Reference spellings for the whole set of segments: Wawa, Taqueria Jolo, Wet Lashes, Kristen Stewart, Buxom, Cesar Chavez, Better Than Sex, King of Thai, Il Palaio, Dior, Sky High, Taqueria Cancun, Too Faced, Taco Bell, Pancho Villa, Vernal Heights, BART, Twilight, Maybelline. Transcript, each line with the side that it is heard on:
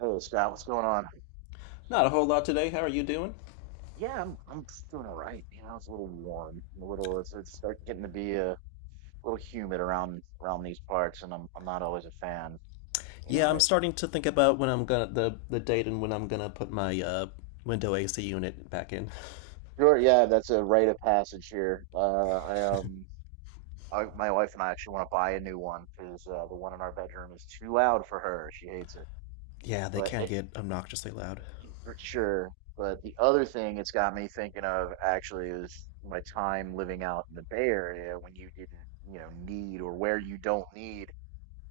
right: Hey Scott, what's going on?
left: Not a whole lot today. How are you doing?
right: Yeah, I'm just doing all right. You know, it's a little warm, a little it's starting getting to be a little humid around these parts, and I'm not always a fan. You
left: Yeah,
right: know,
left: I'm
right: it,
left: starting to think about when I'm gonna the date and when I'm gonna put my window AC unit back in.
right: sure, yeah, that's a rite of passage here. I, my wife and I actually want to buy a new one because the one in our bedroom is too loud for her. She hates it,
left: Yeah, they
right: but
left: can
right: it
left: get obnoxiously loud.
right: for sure. But the other thing it's got me thinking of actually is my time living out in the Bay Area when you didn't, you know, need or where you don't need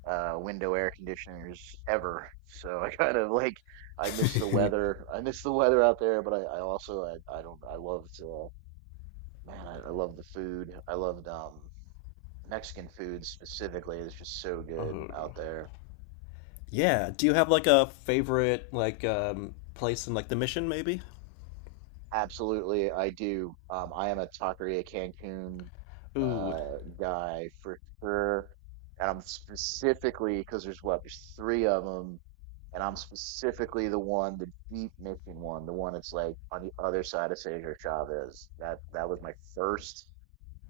right: window air conditioners ever. So I kind of like I miss the weather. I miss the weather out there, but I also I don't I loved man I love the food. I loved Mexican food specifically. It's just so good
left: Uh,
right: out there.
left: yeah. Do you have like a favorite like place in like the mission maybe?
right: Absolutely, I do. I am a Taqueria Cancun
left: Ooh.
right: guy for sure. And I'm specifically because there's three of them and I'm specifically the one, the deep mission one, the one that's like on the other side of Cesar Chavez. That was my first.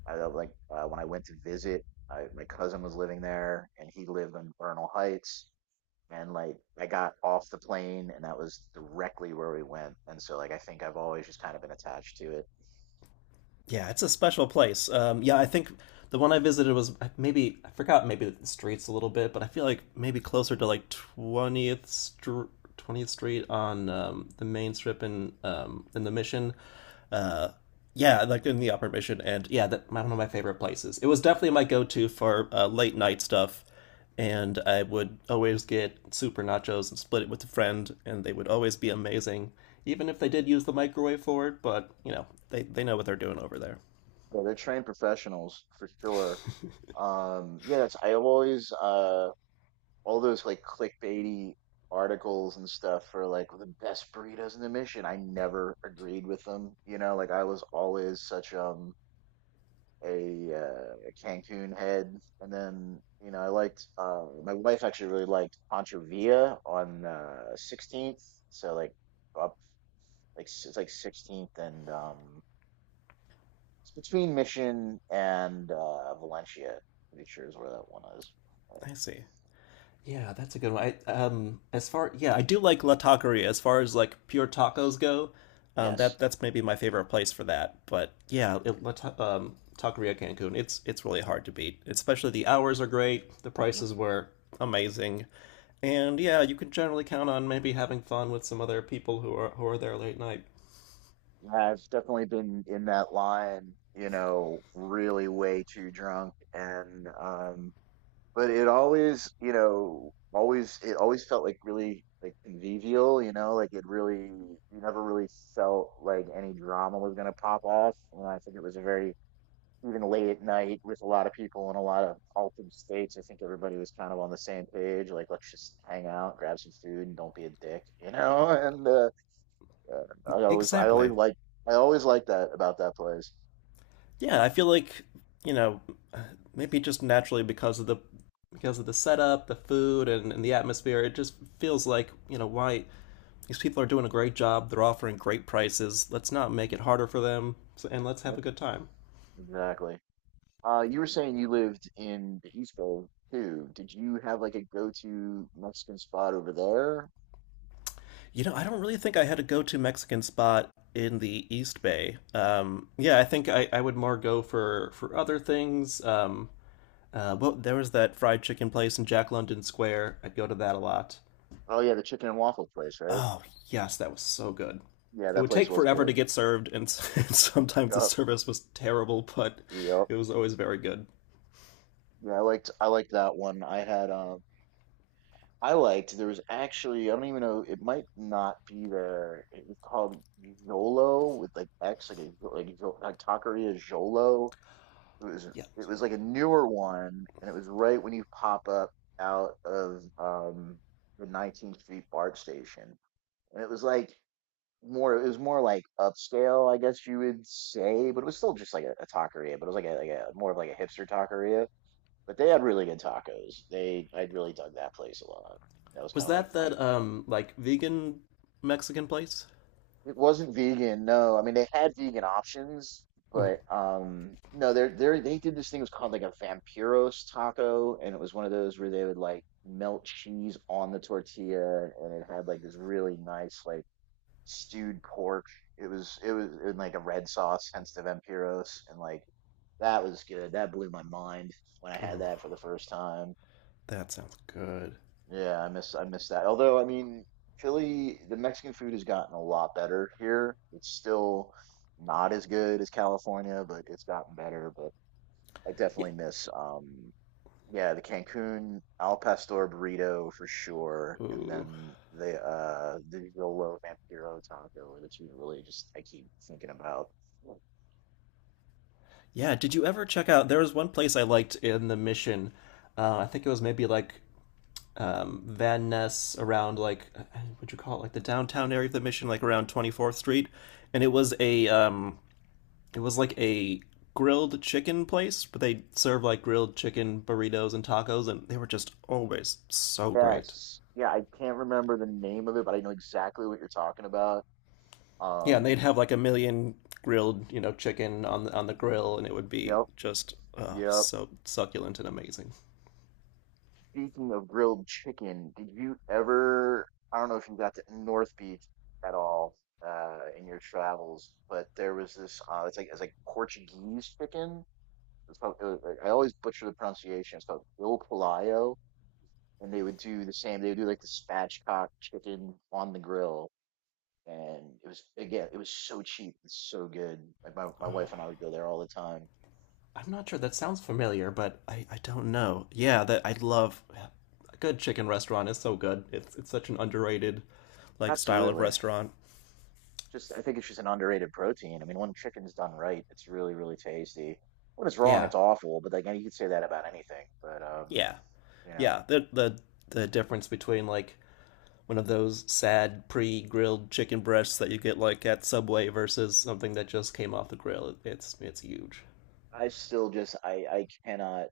right: I like when I went to visit. I, my cousin was living there, and he lived on Vernal Heights. And like I got off the plane, and that was directly where we went. And so like I think I've always just kind of been attached to it.
left: Yeah, it's a special place. Yeah, I think the one I visited was maybe I forgot maybe the streets a little bit, but I feel like maybe closer to like 20th Street, 20th Street on the main strip in the Mission. Uh, yeah, like in the Upper Mission, and yeah, one of my favorite places. It was definitely my go-to for late night stuff, and I would always get super nachos and split it with a friend, and they would always be amazing, even if they did use the microwave for it. But you know, they know what they're doing over there.
right: Yeah, they're trained professionals for sure. Yeah, that's, I've always all those like clickbaity articles and stuff for like the best burritos in the mission. I never agreed with them. You know, like I was always such a Cancun head, and then you know I liked my wife actually really liked Pancho Villa on 16th. So like up it's like 16th and it's between Mission and Valencia. I'm pretty sure is where that one is. But
left: I see. Yeah, that's a good one. I, as far Yeah, I do like La Taqueria. As far as like pure
right: yes.
left: tacos go, that's maybe my favorite place for that. But yeah, Taqueria Cancun, it's really hard to beat. Especially the hours are great, the
right: Yes.
left: prices were amazing, and yeah, you can generally count on maybe having fun with some other people who are there late night.
right: Yeah, I've definitely been in that line, you know, really way too drunk and but it always, you know, always it always felt like really like convivial, you know, like it really you never really felt like any drama was gonna pop off. And I think it was a very even late at night with a lot of people in a lot of altered states, I think everybody was kind of on the same page, like let's just hang out, grab some food and don't be a dick, you know? And yeah,
left: Exactly.
right: I always like that about that place.
left: Yeah, I feel like, you know, maybe just naturally because of the setup, the food, and the atmosphere, it just feels like, you know, why these people are doing a great job. They're offering great prices. Let's not make
right: Mhm.
left: it harder for them, and let's have
right: Yep,
left: a good time.
right: exactly. You were saying you lived in the East Bay too. Did you have like a go-to Mexican spot over there?
left: You know, I don't really think I had a go-to Mexican spot in the East Bay. Yeah, I think I would more go for other things. Well, there was that fried chicken place in Jack London Square. I'd go to that a lot.
right: Oh yeah, the chicken and waffle place, right?
left: Oh, yes, that was so good.
right: Yeah,
left: It
right: that
left: would
right: place
left: take
right: was
left: forever to
right: good.
left: get served, and, and sometimes the
right: Yep.
left: service was terrible, but
right: Yep.
left: it was always very good.
right: Yeah, I liked that one. I liked. There was actually, I don't even know. It might not be there. It was called Jolo with like X, like Taqueria Jolo. It was
left: Yeah.
right: it was like a newer one, and it was right when you pop up out of the 19th Street BART station, and it was like more it was more like upscale, I guess you would say, but it was still just like a taqueria, but it was like a more of like a hipster taqueria. But they had really good tacos. They I really dug that place a lot. That was kind
left: Was
right: of like
left: that
right: my.
left: that, like, vegan Mexican place?
right: It wasn't vegan, no. I mean, they had vegan options, but no, they did this thing it was called like a vampiros taco, and it was one of those where they would like melt cheese on the tortilla, and it had like this really nice like stewed pork. It was in like a red sauce, hence the vampiros, and like that was good. That blew my mind when I had
left: Ooh,
right: that for the first time.
left: that sounds good.
right: Yeah, I miss that. Although, I mean, Philly, the Mexican food has gotten a lot better here. It's still not as good as California, but it's gotten better. But I
left: Yeah.
right: definitely miss yeah, the Cancun al pastor burrito for sure, and
left: Ooh.
right: then the Yolo Vampiro taco are the two that really just I keep thinking about.
left: Yeah, did you ever check out? There was one place I liked in the Mission. I think it was maybe like Van Ness around like what'd you call it? Like the downtown area of the Mission, like around 24th Street. And it was a It was like a grilled chicken place, but they served like grilled chicken burritos and tacos, and they were just always so great.
right: Yes. Yeah, I can't remember the name of it, but I know exactly what you're talking about.
left: Yeah, and they'd
right: Um,
left: have like a million grilled, you know, chicken on the grill, and it would be
right: yep.
left: just, oh,
right: Yep.
left: so succulent and amazing.
right: Speaking of grilled chicken, did you ever, I don't know if you got to North Beach at all in your travels, but there was it's like Portuguese chicken. It's called, I always butcher the pronunciation. It's called Il Palaio, and they would do the same. They would do like the spatchcock chicken on the grill, and it was again, it was so cheap, it's so good. Like my wife and I would go there all the time.
left: I'm not sure, that sounds familiar, but I don't know. Yeah, that I love. Yeah, a good chicken restaurant is so good. It's such an underrated like style of
right: Absolutely.
left: restaurant.
right: Just, I think it's just an underrated protein. I mean, when chicken's done right, it's really, really tasty. When it's wrong, it's
left: Yeah.
right: awful. But like, you could say that about anything. But
left: Yeah.
right: you know,
left: Yeah, the difference between like one of those sad pre-grilled chicken breasts that you get like at Subway versus something that just came off the grill, it's huge.
right: I still just, I cannot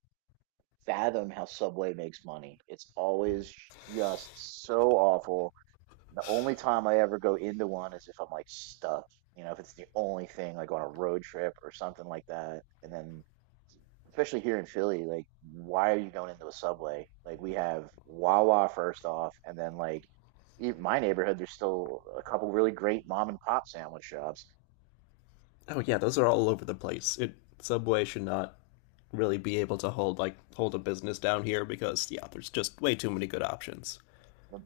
right: fathom how Subway makes money. It's always just so awful. The only time I ever go into one is if I'm like stuck. You know, if it's the only thing, like on a road trip or something like that. And then especially here in Philly, like, why are you going into a subway? Like, we have Wawa first off, and then like in my neighborhood, there's still a couple really great mom and pop sandwich shops.
left: Oh yeah, those are all over the place. It Subway should not really be able to hold a business down here because yeah, there's just way too many good options.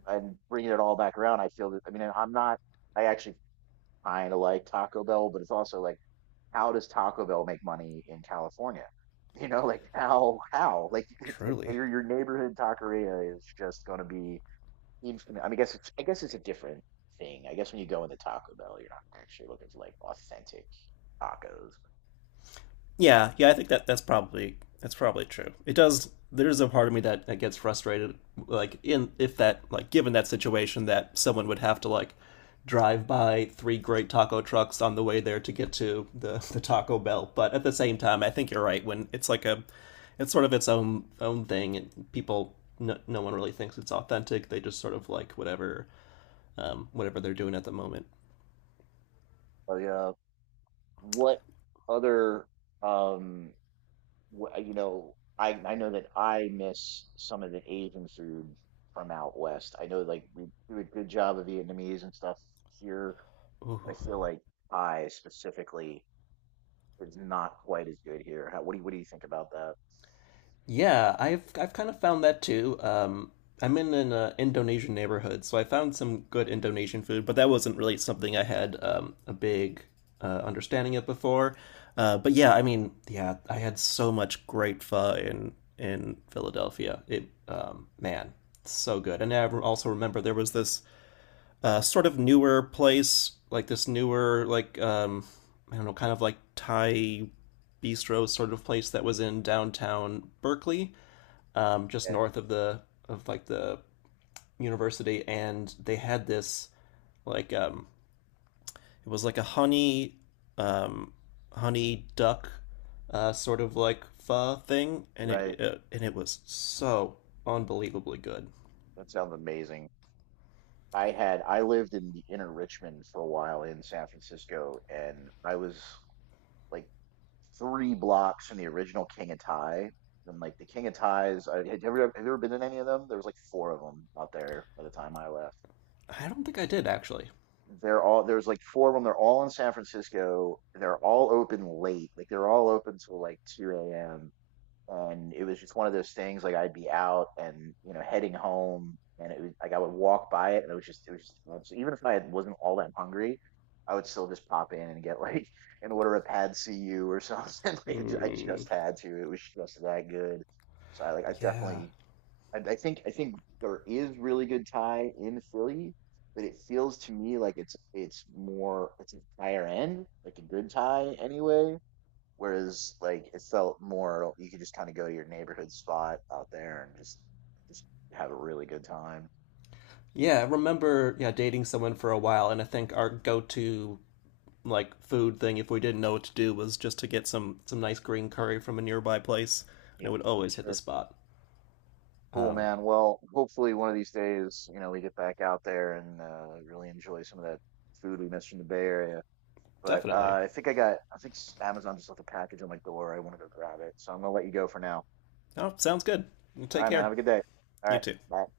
right: And- Bringing it all back around, I feel that I mean, I'm not. I actually kind of like Taco Bell, but it's also like, how does Taco Bell make money in California? You know, like how like it's like
left: Truly.
right: your neighborhood taqueria is just going to be. Seems to me, I mean, I guess it's a different thing. I guess when you go into Taco Bell, you're not actually looking for like authentic tacos.
left: Yeah, I think that's probably true. It does. There's a part of me that, gets frustrated, like in if that like given that situation, that someone would have to like drive by three great taco trucks on the way there to get to the Taco Bell. But at the same time, I think you're right. When it's like a, it's sort of its own thing, and people, no one really thinks it's authentic. They just sort of like whatever whatever they're doing at the moment.
right: But what other um, you know, I know that I miss some of the Asian food from out west. I know like we do a good job of Vietnamese and stuff here, but I feel like Thai specifically is not quite as good here. How, what do you think about that?
left: Yeah, I've kind of found that too. I'm in an Indonesian neighborhood, so I found some good Indonesian food, but that wasn't really something I had a big understanding of before. But yeah, I mean, yeah, I had so much great pho in Philadelphia. It, man, it's so good. And also remember there was this sort of newer place, like this newer like I don't know, kind of like Thai bistro sort of place that was in downtown Berkeley just
right: Yeah,
left: north of the of like the university, and they had this like it was like a honey um, honey duck sort of like pho thing, and it,
right: right.
left: it and it was so unbelievably good.
right: That sounds amazing. I lived in the inner Richmond for a while in San Francisco, and I was like 3 blocks from the original King of Thai. And like the King of Thais, I, had you ever have you ever been in any of them? There was like four of them out there by the time I left.
left: I don't think I did actually.
right: They're all There's like four of them. They're all in San Francisco. They're all open late. Like they're all open till like 2 a.m. and it was just one of those things like I'd be out and you know heading home and it was like I would walk by it and it was just too even if I wasn't all that hungry I would still just pop in and get like and order a pad see you or something I
left: Mm,
right: just had to it was just that good so I like I
left: yeah,
right: definitely I think there is really good Thai in Philly but it feels to me like it's more it's a higher end like a good Thai anyway. Whereas like it felt more you could just kind of go to your neighborhood spot out there and just have a really good time.
left: yeah. I remember, yeah, dating someone for a while, and I think our go to like food thing if we didn't know what to do was just to get some nice green curry from a nearby place, and it
right: Yeah,
left: would
right: for
left: always hit the
right: sure.
left: spot.
right: Cool, man. Well, hopefully one of these days, you know, we get back out there and really enjoy some of that food we missed from the Bay Area. But
left: Definitely.
right: uh, I think I got, I think s- Amazon just left a package on my door. I want to go grab it. So I'm gonna let you go for now.
left: Oh, sounds good. Well,
right: All
left: take
right: right, man.
left: care.
right: Have a good day. All
left: You
right: right.
left: too.
right: Bye.